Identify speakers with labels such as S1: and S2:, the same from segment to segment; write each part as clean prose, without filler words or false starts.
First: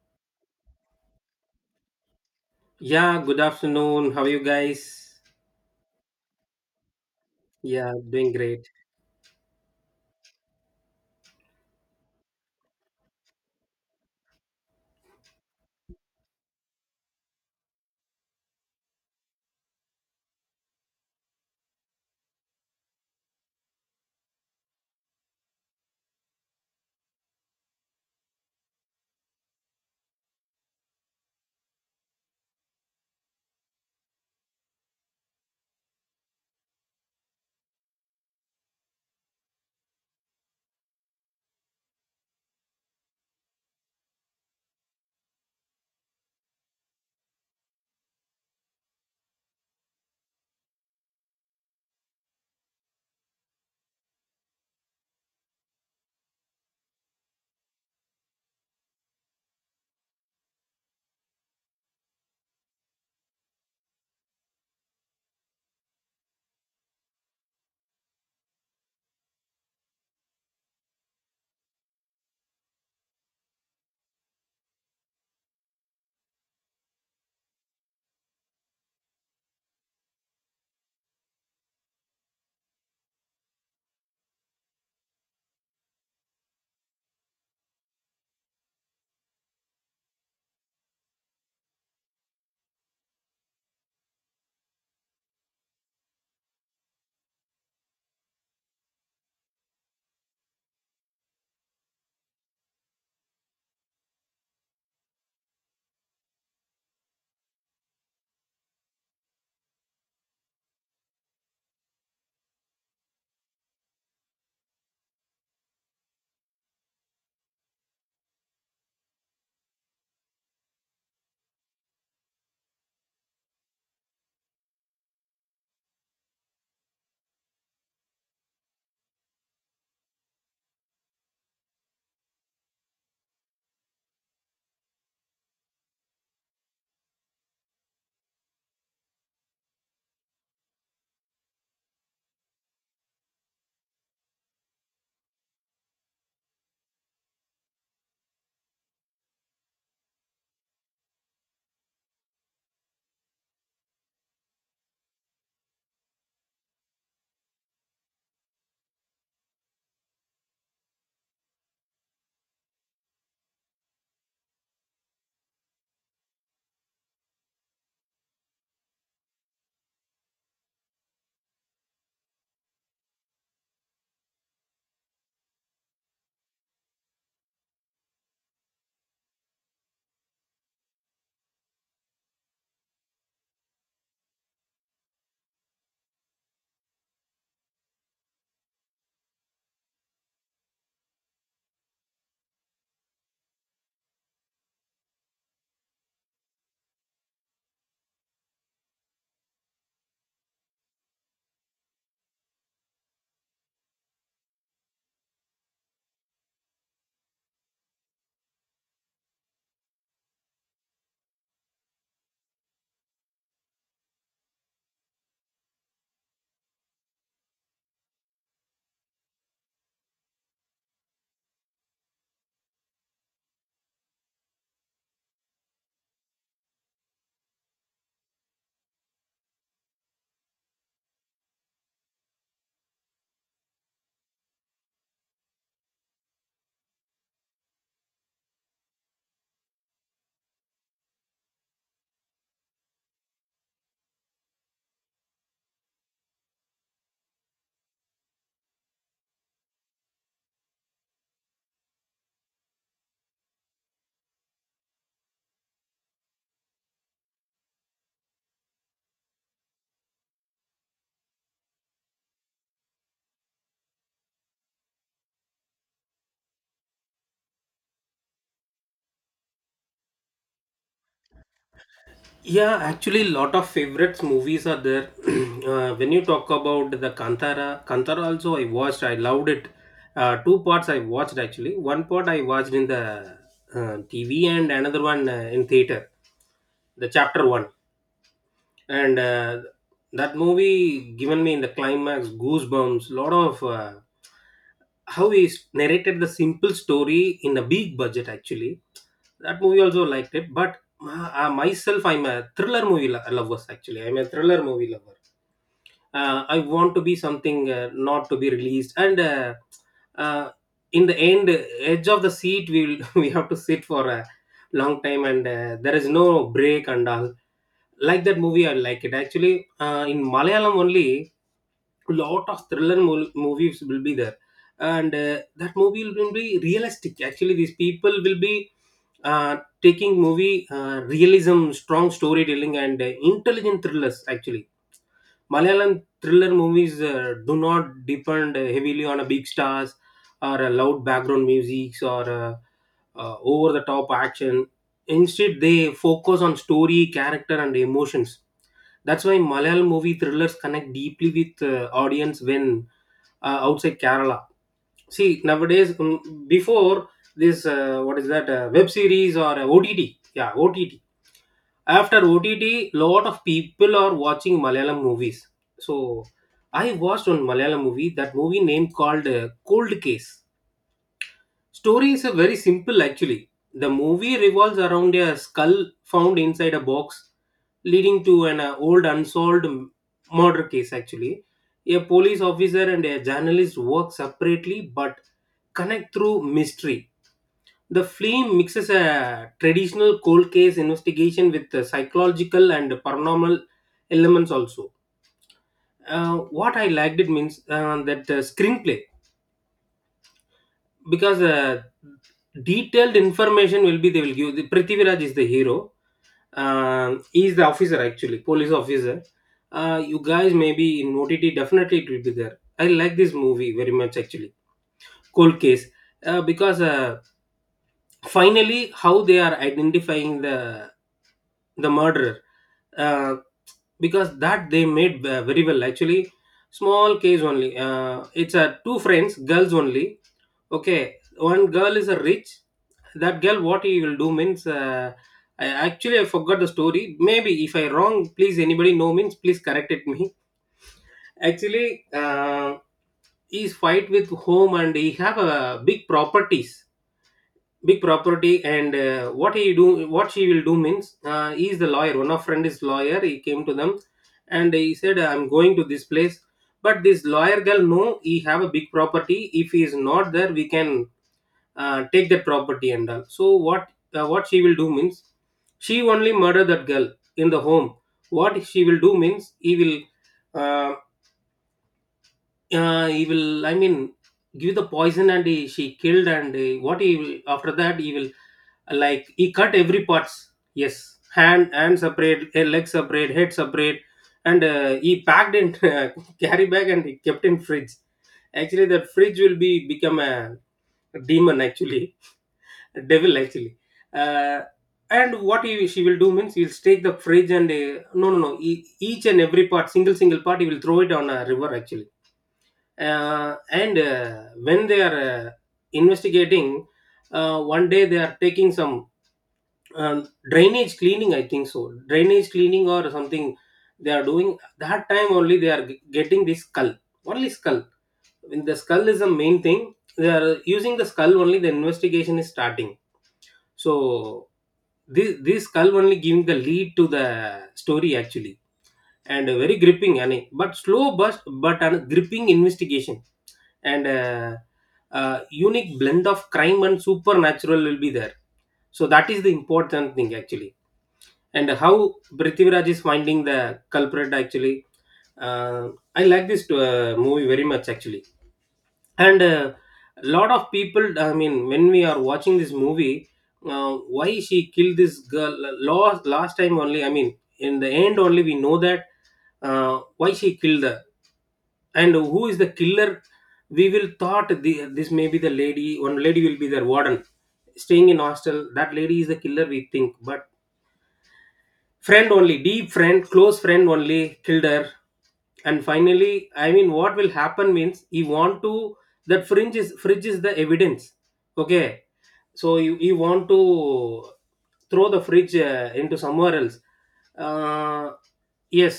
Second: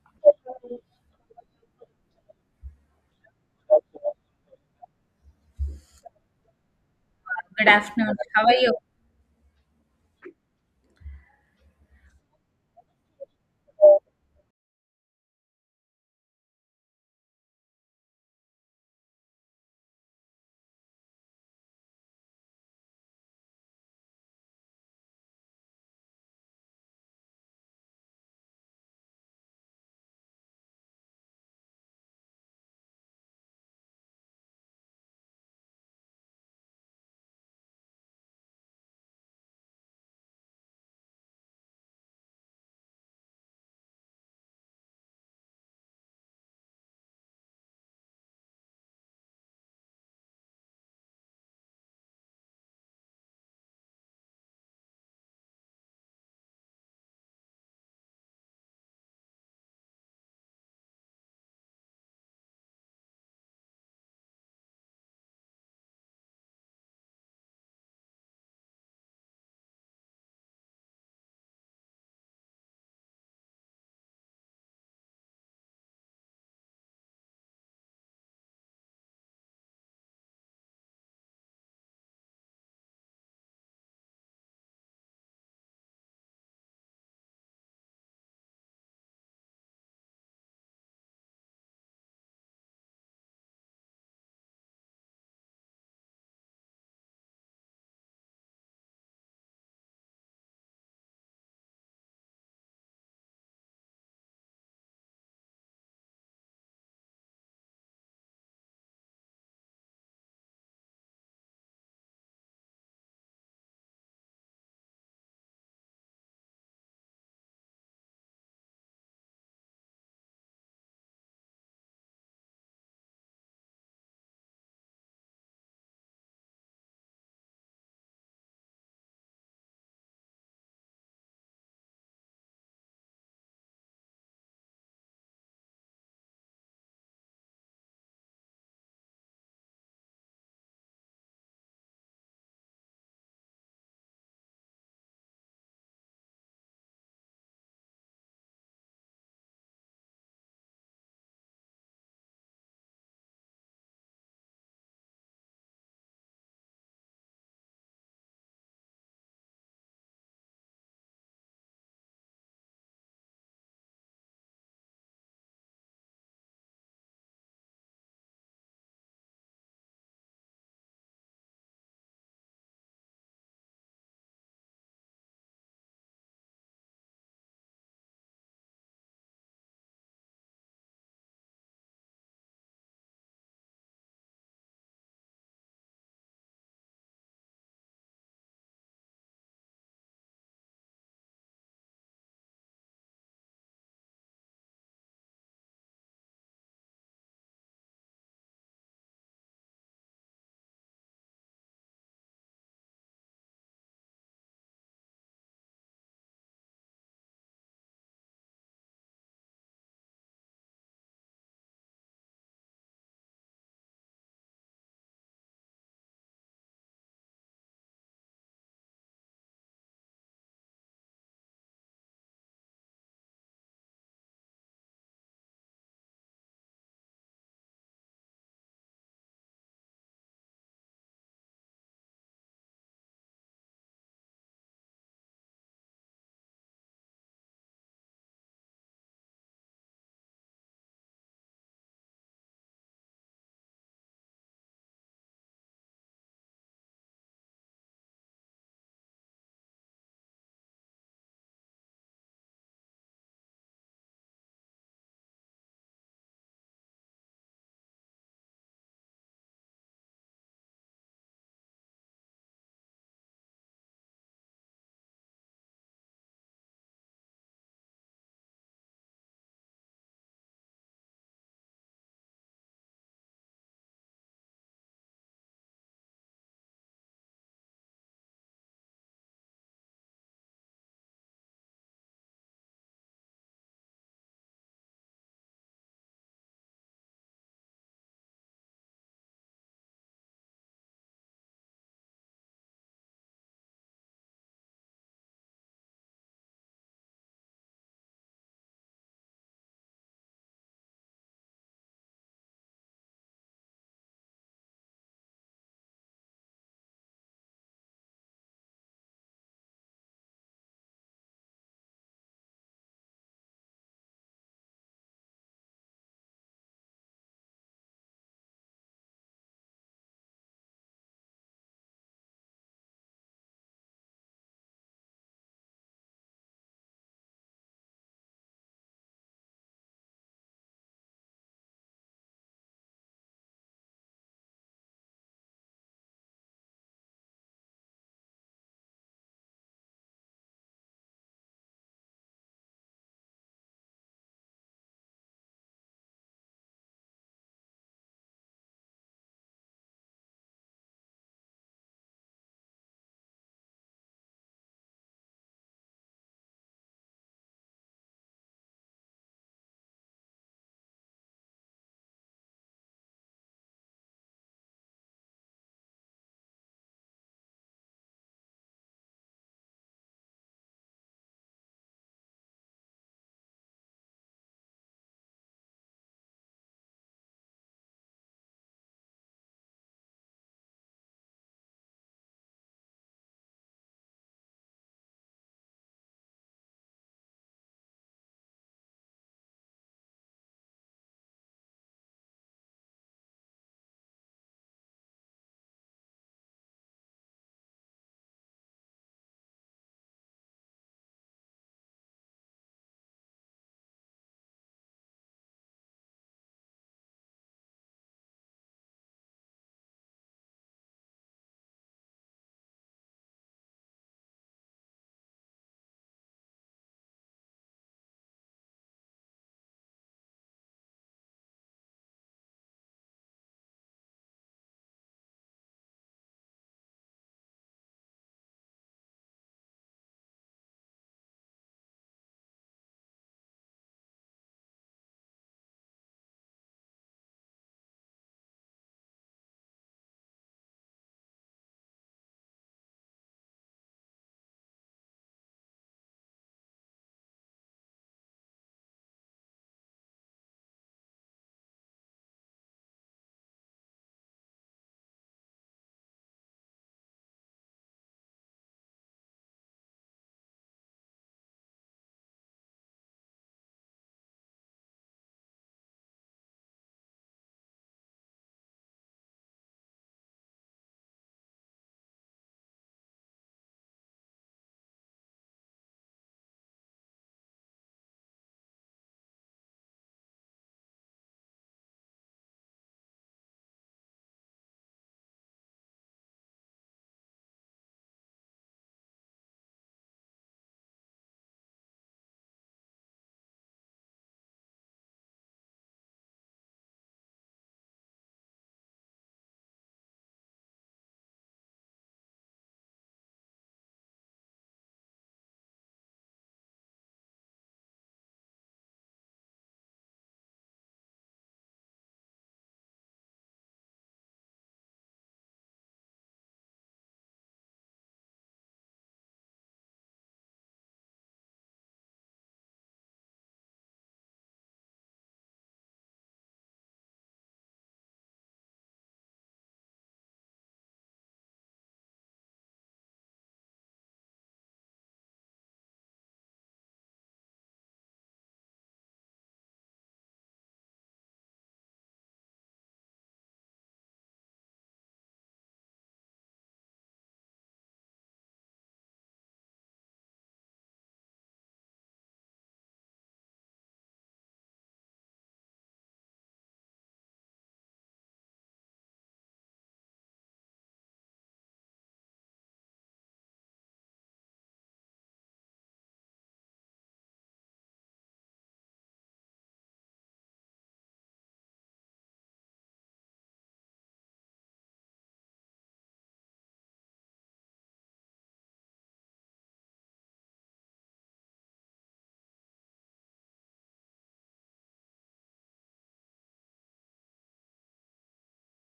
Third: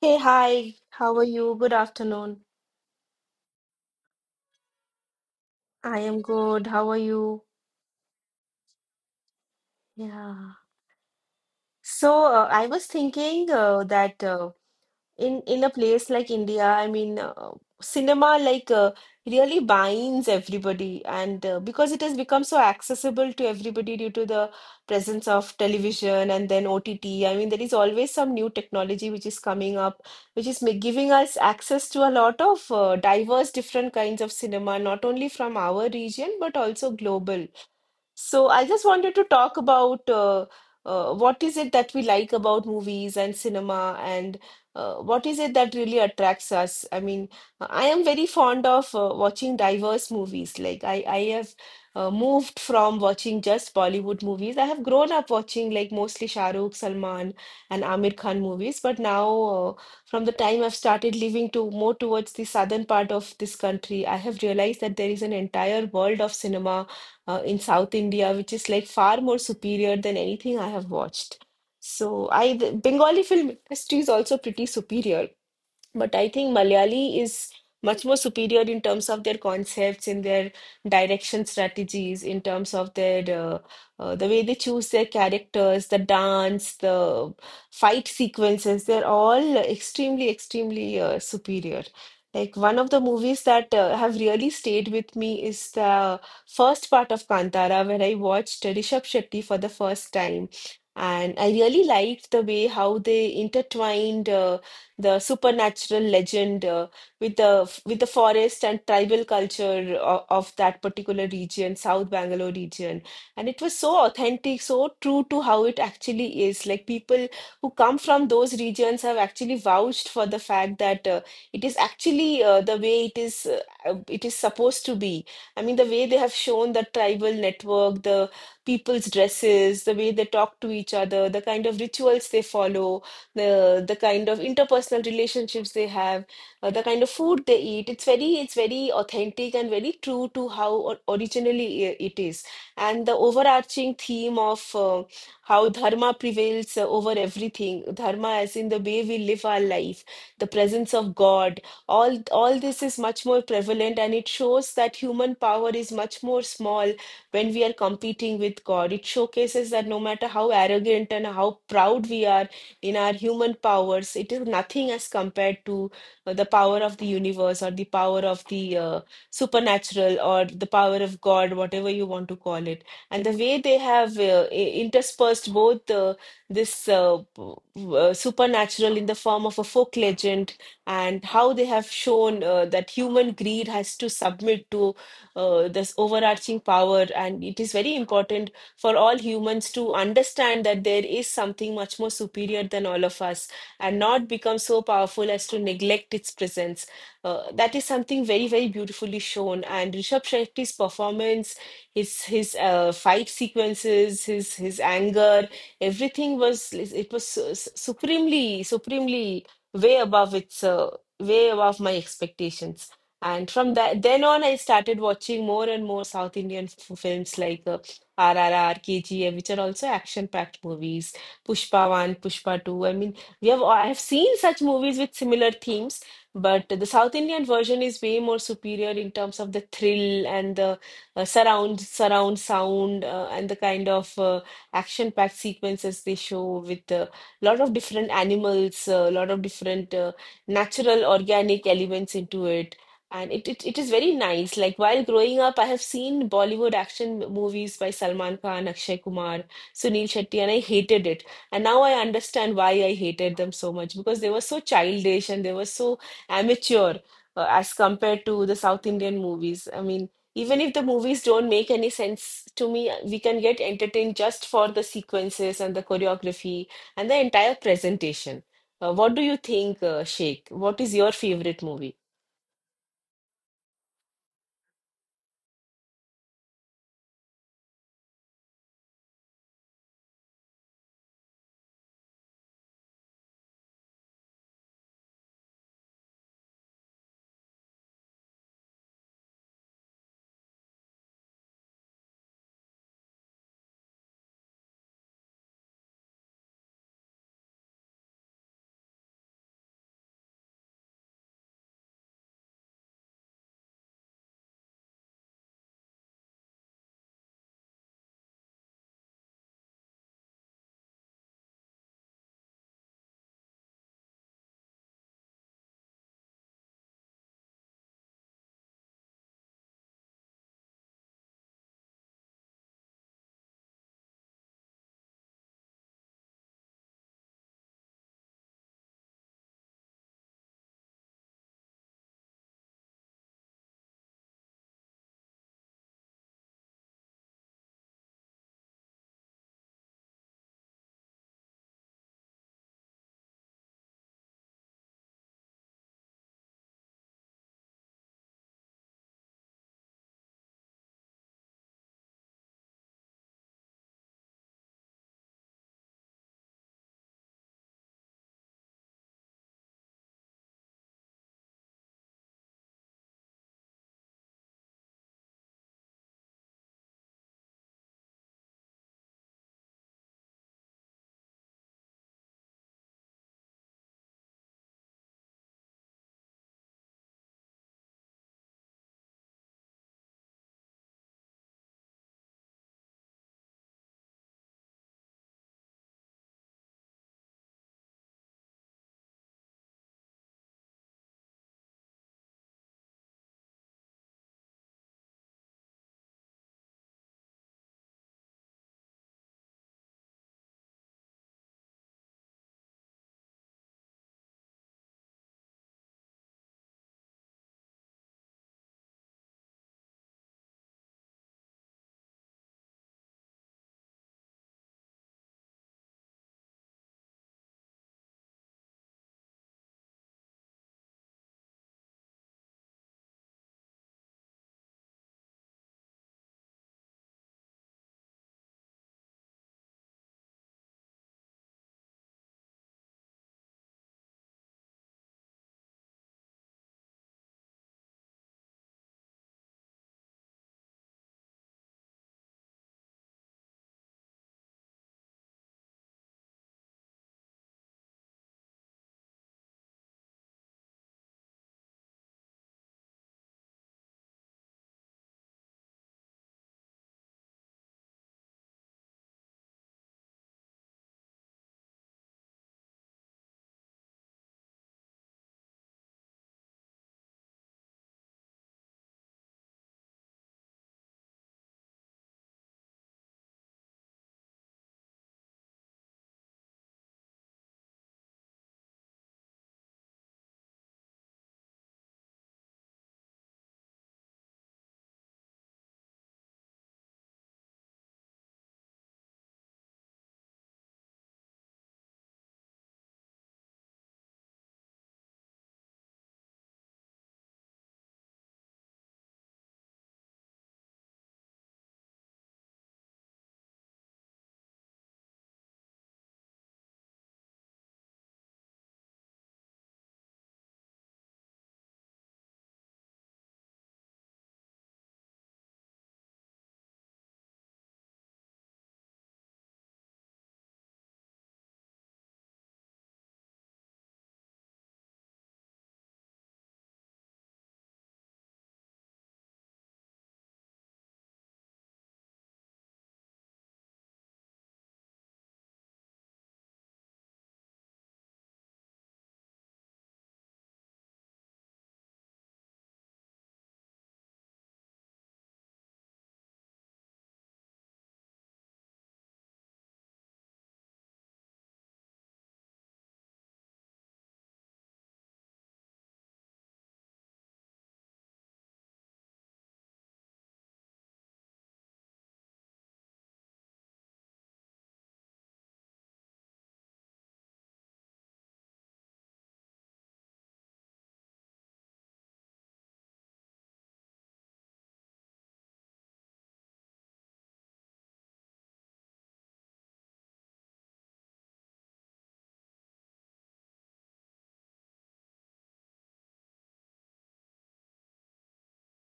S1: Hey, hi. How are you? Good afternoon.
S2: Yeah, good afternoon. How are you guys?
S1: I am good. How are you?
S3: Good
S2: Yeah,
S3: afternoon.
S2: doing
S3: How are
S2: great.
S3: you?
S1: Yeah. So, I was thinking that in a place like India, I mean, cinema like really binds everybody, and because it has become so accessible to everybody due to the presence of television and then OTT. I mean, there is always some new technology which is coming up, which is giving us access to a lot of diverse, different kinds of cinema, not only from our region but also global. So I just wanted to talk about what is it that we like about movies and cinema, and what is it that really attracts us. I mean, I am very fond of watching diverse movies. Like I have moved from watching just Bollywood movies. I have grown up watching like mostly Shah Rukh, Salman, and Amir Khan movies. But now, from the time I've started living to more towards the southern part of this country, I have realized that there is an entire world of cinema in South India, which is like far more superior than anything I have watched. So I the Bengali film industry is also pretty superior, but I think Malayali is much more superior in terms of their concepts, in their direction strategies, in terms of their the way they choose their characters, the dance, the fight sequences. They're all extremely, extremely superior. Like one of the movies that have really stayed with me is the first part of Kantara, where I watched Rishabh Shetty for the first time. And I really liked the way how they intertwined. The supernatural legend with the forest and tribal culture of that particular region, South Bangalore region. And it was so authentic, so true to how it actually is. Like people who come from those regions have actually vouched for the fact that it is actually the way it is, it is supposed to be. I mean, the way they have shown the tribal network, the people's dresses, the way they talk to each other, the kind of rituals they follow, the kind of interpersonal relationships they have, the kind of food they eat. It's very authentic and very true to how or originally it is. And the overarching theme of how dharma prevails over everything, dharma as in the way we live our life, the presence of God, all this is much more prevalent, and it shows that human power is much more small when we are competing with God. It showcases that no matter how arrogant and how proud we are in our human powers, it is nothing as compared to the power of the universe or the power of the supernatural or the power of God, whatever you want to call it. And the way they have interspersed both this uh, p- supernatural in the form of a folk legend, and how they have shown that human greed has to submit to this overarching power. And it is very important for all humans to understand that there is something much more superior than all of us and not become so powerful as to neglect its presence. That is something very, very beautifully shown. And Rishabh Shetty's performance, his fight sequences, his anger, everything was it was supremely, supremely way above its way above my expectations. And from that then on, I started watching more and more South Indian films like RRR, KGF, which are also action-packed movies, Pushpa 1, Pushpa 2. I mean, we have I have seen such movies with similar themes, but the South Indian version is way more superior in terms of the thrill and the surround sound and the kind of action-packed sequences they show with a lot of different animals, a lot of different natural organic elements into it, and it is very nice. Like while growing up, I have seen Bollywood action movies by Salman Khan, Akshay Kumar, Sunil Shetty, and I hated it. And now I understand why I hated them so much because they were so childish and they were so amateur as compared to the South Indian movies. I mean, even if the movies don't make any sense to me, we can get entertained just for the sequences and the choreography and the entire presentation. What do you think, Sheikh? What is your favorite movie?
S2: Yeah, actually, lot of favorites movies are there. When you talk about the Kantara, Kantara also I watched. I loved it. Two parts I watched actually. One part I watched in the TV and another one in theater. The chapter one. And that movie given me in the climax goosebumps lot of how narrated the simple story in a big budget actually that movie also liked it but myself I'm a thriller movie lover actually, I'm a thriller movie lover. I want to be something not to be released and uh, in the end edge of the seat we will we have to sit for a long time, and there is no break and all. Like that movie, I like it. Actually, in Malayalam only, lot of thriller movies will be there, and that movie will be realistic. Actually, these people will be taking movie realism, strong storytelling, and intelligent thrillers. Actually Malayalam thriller movies do not depend heavily on a big stars or a loud background music or over the top action. Instead, they focus on story, character, and emotions. That's why Malayalam movie thrillers connect deeply with audience when outside Kerala. See nowadays, before this, what is that web series or OTT? Yeah, OTT. After OTT, lot of people are watching Malayalam movies. So I watched one Malayalam movie. That movie name called Cold Case. Story is a very simple actually. The movie revolves around a skull found inside a box, leading to an old unsolved murder case. Actually, a police officer and a journalist work separately but connect through mystery. The film mixes a traditional cold case investigation with the psychological and paranormal elements also. What I liked it means that the screenplay, because detailed information will be they will give. The Prithviraj is the hero. He is the officer actually, police officer. You guys maybe in OTT definitely it will be there. I like this movie very much actually. Cold case, because. Finally how they are identifying the murderer, uh, because that they made very well actually. Small case only, it's a two friends girls only. Okay, one girl is a rich, that girl, what he will do means, I, actually I forgot the story, maybe if I wrong please anybody know means please correct it me. Actually, he's fight with home and he have a big properties, big property, and what he do, what she will do means, he is the lawyer, one of friend is lawyer, he came to them and he said I'm going to this place. But this lawyer girl, no, he have a big property, if he is not there we can take that property and all. So what she will do means, she only murder that girl in the home. What she will do means, uh, he will, I mean, give the poison and he, she killed. And what he will, after that he will, like, he cut every parts. Yes, hand, hand separate, eh, leg separate, head separate, and he packed in carry bag and he kept in fridge. Actually that fridge will be become a demon actually, a devil actually. uh, and what he, she will do means, he will take the fridge, and no no no, each and every part, single single part, he will throw it on a river actually. And When they are investigating, one day they are taking some, um, drainage cleaning I think so, drainage cleaning or something they are doing, that time only they are getting this skull, only skull. When the skull is the main thing, they are using the skull only, the investigation is starting. So this skull only giving the lead to the story actually. And very gripping and but slow but an gripping investigation, And unique blend of crime and supernatural will be there. So that is the important thing actually, and how Prithviraj is finding the culprit actually. Uh, I like this movie very much actually. And a lot of people, I mean, when we are watching this movie, why she killed this girl, last time only, I mean in the end only we know that why she killed her and who is the killer. We will thought the, this may be the lady, one lady will be their warden staying in hostel, that lady is the killer we think, but friend only, deep friend, close friend only killed her. And finally, I mean, what will happen means, he want to, that fringe is, fridge is the evidence, okay? So you want to throw the fridge into somewhere else. uh, yes,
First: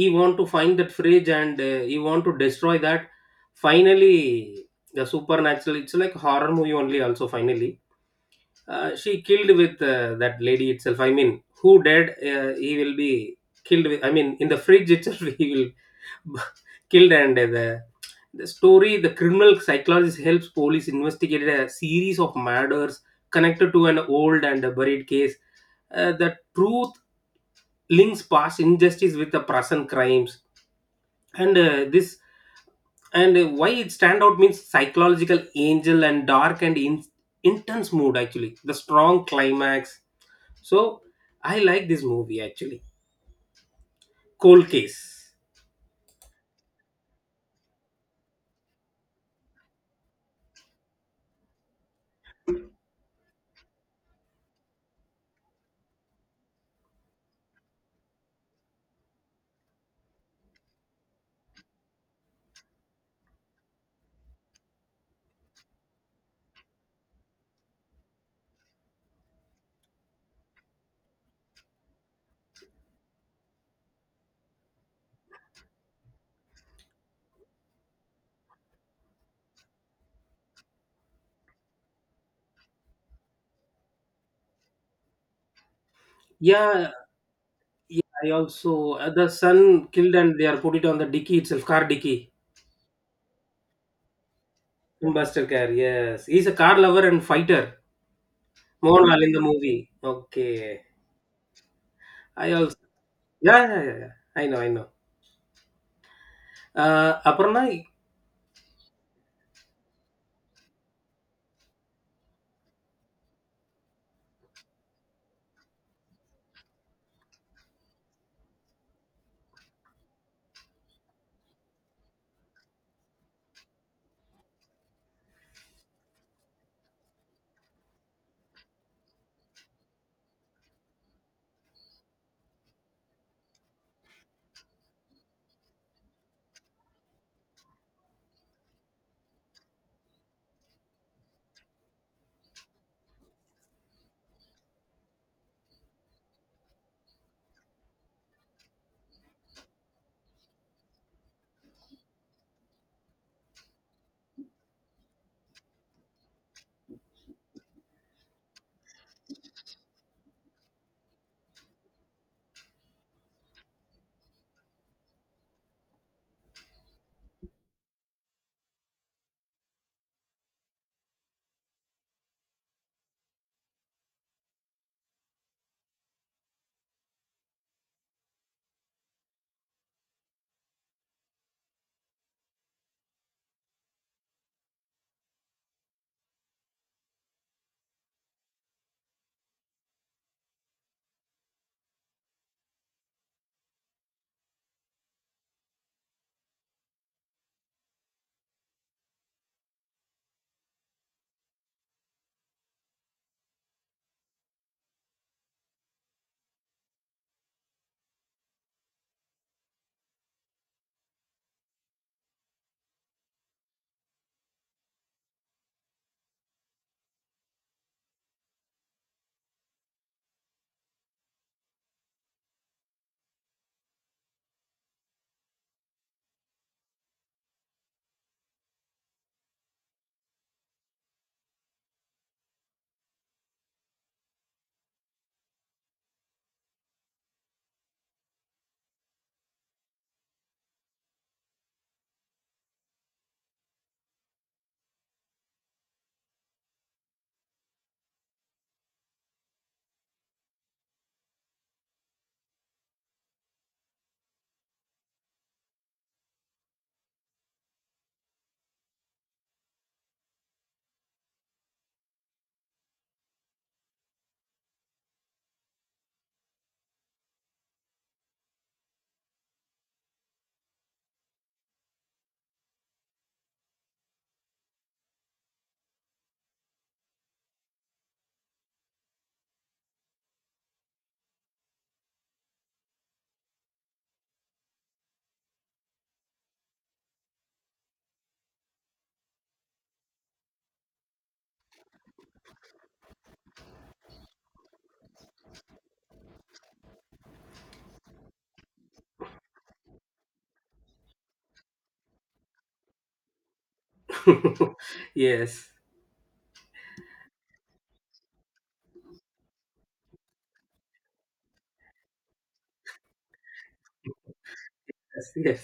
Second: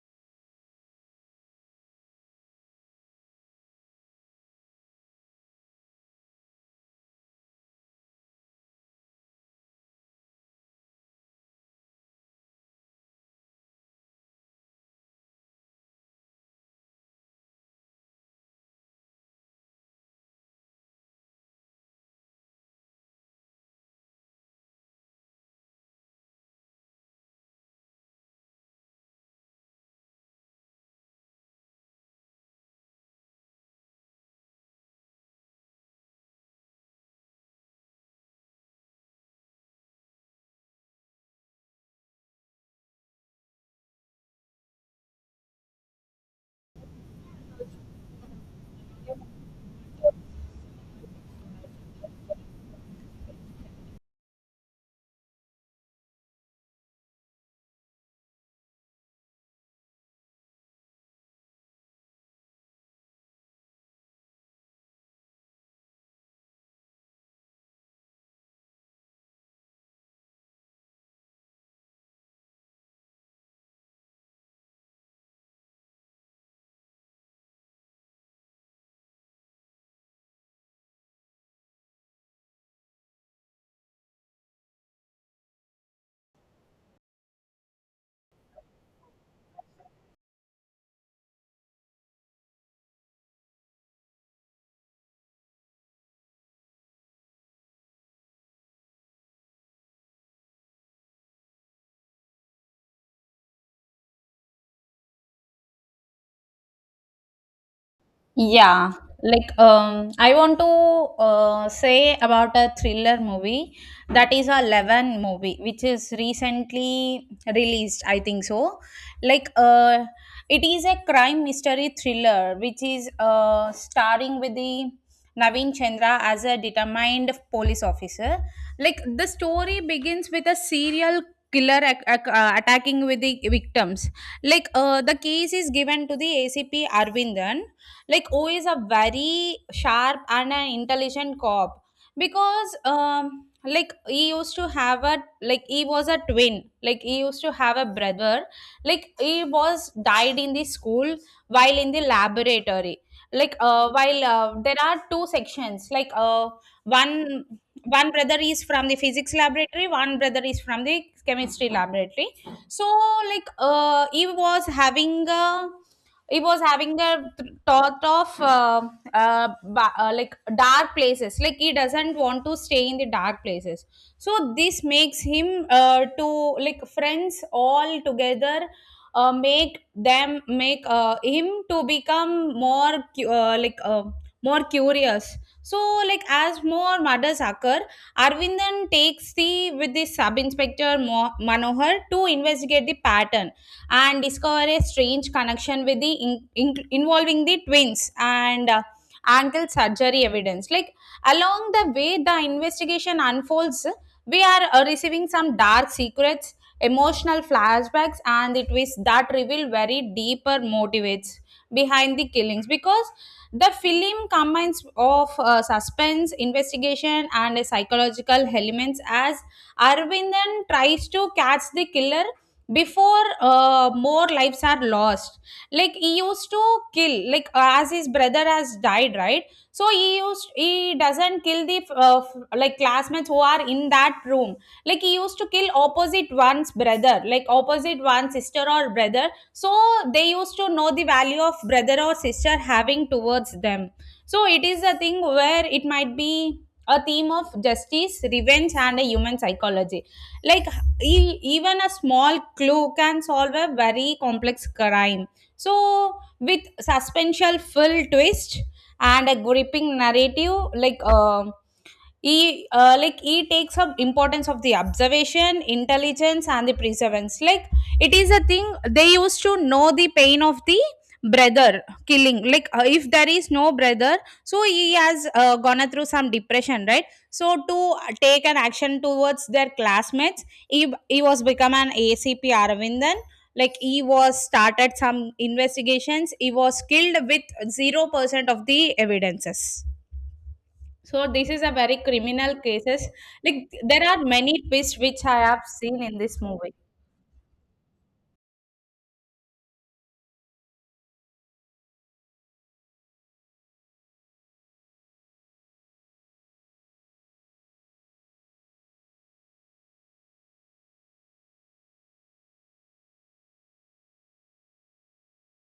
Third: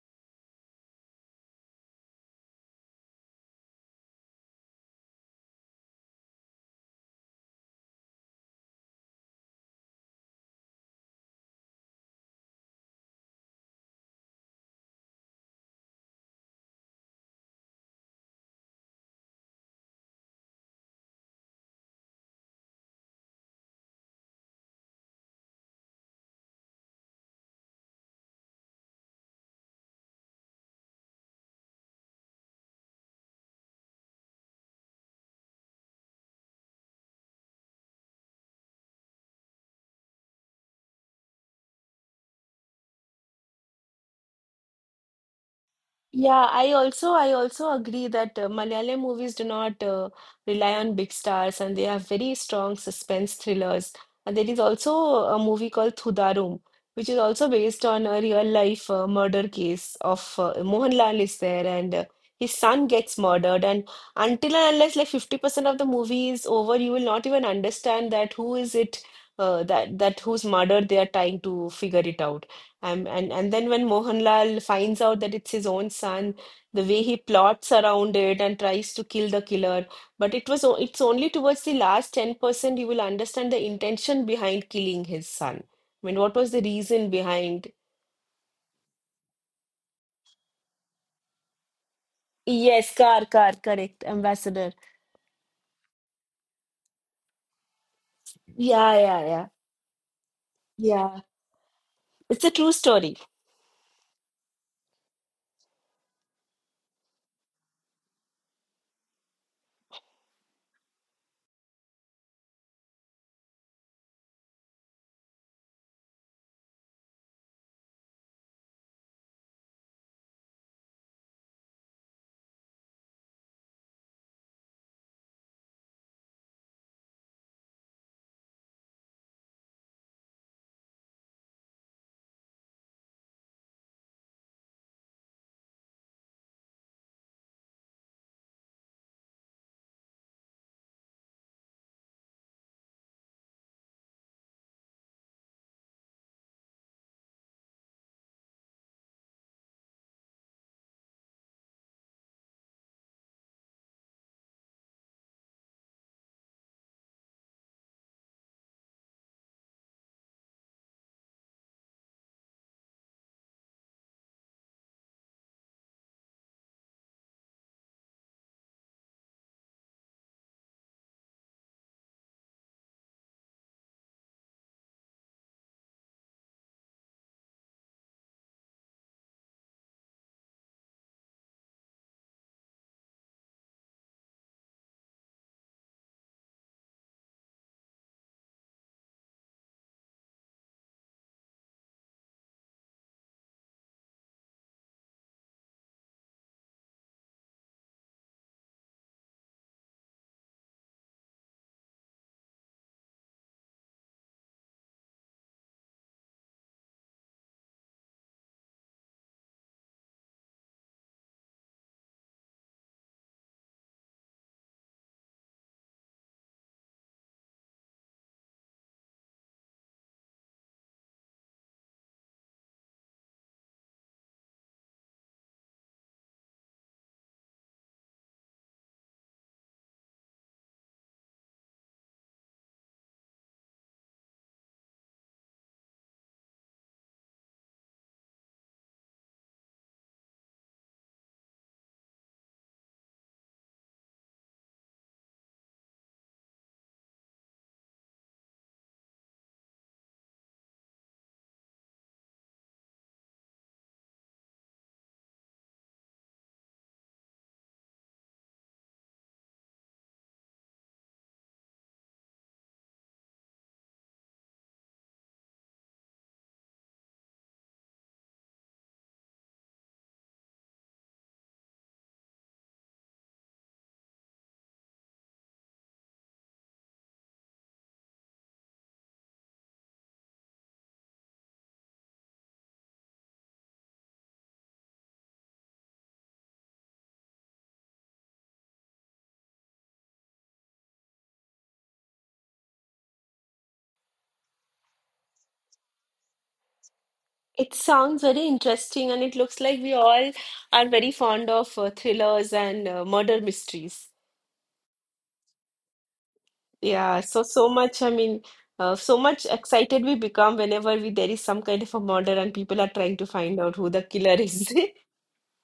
S2: he want to find that fridge and he want to destroy that finally. The supernatural, it's like horror movie only also, finally she killed with that lady itself, I mean, who dead, he will be killed with, I mean, in the fridge itself. He will b- killed. And the story, the criminal psychologist helps police investigate a series of murders connected to an old and buried case. Uh, the truth links past injustice with the present crimes. And uh, this and uh, why it stand out means, psychological angel and dark and intense mood actually, the strong climax. So I like this movie actually, Cold Case.
S1: Yeah, I also agree that Malayalam movies do not rely on big stars, and they have very strong suspense thrillers. And there is also a movie called Thudarum, which is also based on a real life murder case of Mohanlal is there, and his son gets murdered. And until and unless like 50% of the movie is over, you will not even understand that who is it that whose murder they are trying to figure it out. And then when Mohanlal finds out that it's his own son, the way he plots around it and tries to kill the killer, but it's only towards the last 10% you will understand the intention behind killing his son. I mean, what was the
S2: Yeah,
S1: reason behind?
S2: yeah, I also the son killed and they are put it on the dicky itself, car dicky,
S1: Yes, Car, Car, correct, Ambassador.
S2: in buster car. Yes, he's a car lover and fighter.
S1: Yeah, yeah,
S2: Moral in the
S1: yeah,
S2: movie, okay.
S1: yeah. It's a
S2: I
S1: true
S2: also,
S1: story.
S2: yeah yeah yeah, yeah. I know, I know, Aparna.
S3: Yeah, I want to say about a thriller movie that is a 11 movie, which is recently released. I think so. Like uh, it is a crime mystery thriller, which is starring with the Naveen Chandra as a determined police officer. Like the story begins with a serial killer attacking with the victims. The case is given to the ACP Arvindan, like o is a very sharp and an intelligent cop because like he used to have a, like he was a twin, like he used to have a brother, like he was died in the school while in the laboratory. Like while there are two sections, one one brother is from the physics laboratory, one brother is from the chemistry laboratory. So he was having a, it was having the thought of like dark places, like he doesn't want to stay in the dark places. So this makes him to like friends all together, make them make him to become more curious. So like as more murders occur, Arvindan takes the, with the sub inspector Manohar, to investigate the pattern and discover a strange connection with the involving the twins and ankle surgery evidence. Like along the way, the investigation unfolds. We are receiving some dark secrets, emotional flashbacks, and the twists that reveal very deeper motivates behind the killings, because the film combines of suspense investigation and psychological elements as Arvindan tries to catch the killer before more lives are lost. Like he used to kill, as his brother has died, right? So he doesn't kill the like classmates who are in that room. Like he used to kill opposite one's brother, like opposite one sister or brother, so they used to know the value of brother or sister having towards them. So it is a thing where it might be a theme of justice, revenge, and a human psychology. Like even a small clue can solve a very complex crime. So with suspenseful full twist and a gripping narrative, like e like e takes up importance of the observation intelligence and the perseverance. Like it is a thing, they used to know the pain of the brother killing, if there is no brother. So he has gone through some depression, right? So to take an action towards their classmates, he was become an ACP Aravindan. Like he was started some investigations, he was killed with 0% of the evidences. So this is a very criminal cases. Like there are many twists which I have seen in this movie.
S1: It sounds very interesting, and it looks like we all are very fond of thrillers and murder mysteries.
S2: Yes.
S1: Yeah, so so much, I mean, so much excited we become whenever we there is some kind of a murder and people are trying to find out who the killer is.
S2: Yes. Yes.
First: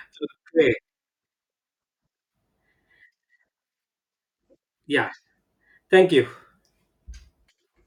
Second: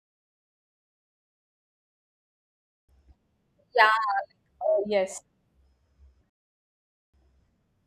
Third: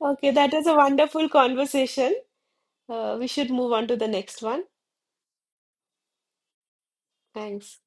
S1: Okay, that was
S2: Okay.
S1: a wonderful conversation. We should move
S3: Yeah,
S1: on to the next one.
S2: Yeah.
S3: yes.
S2: Thank you.
S1: Thanks.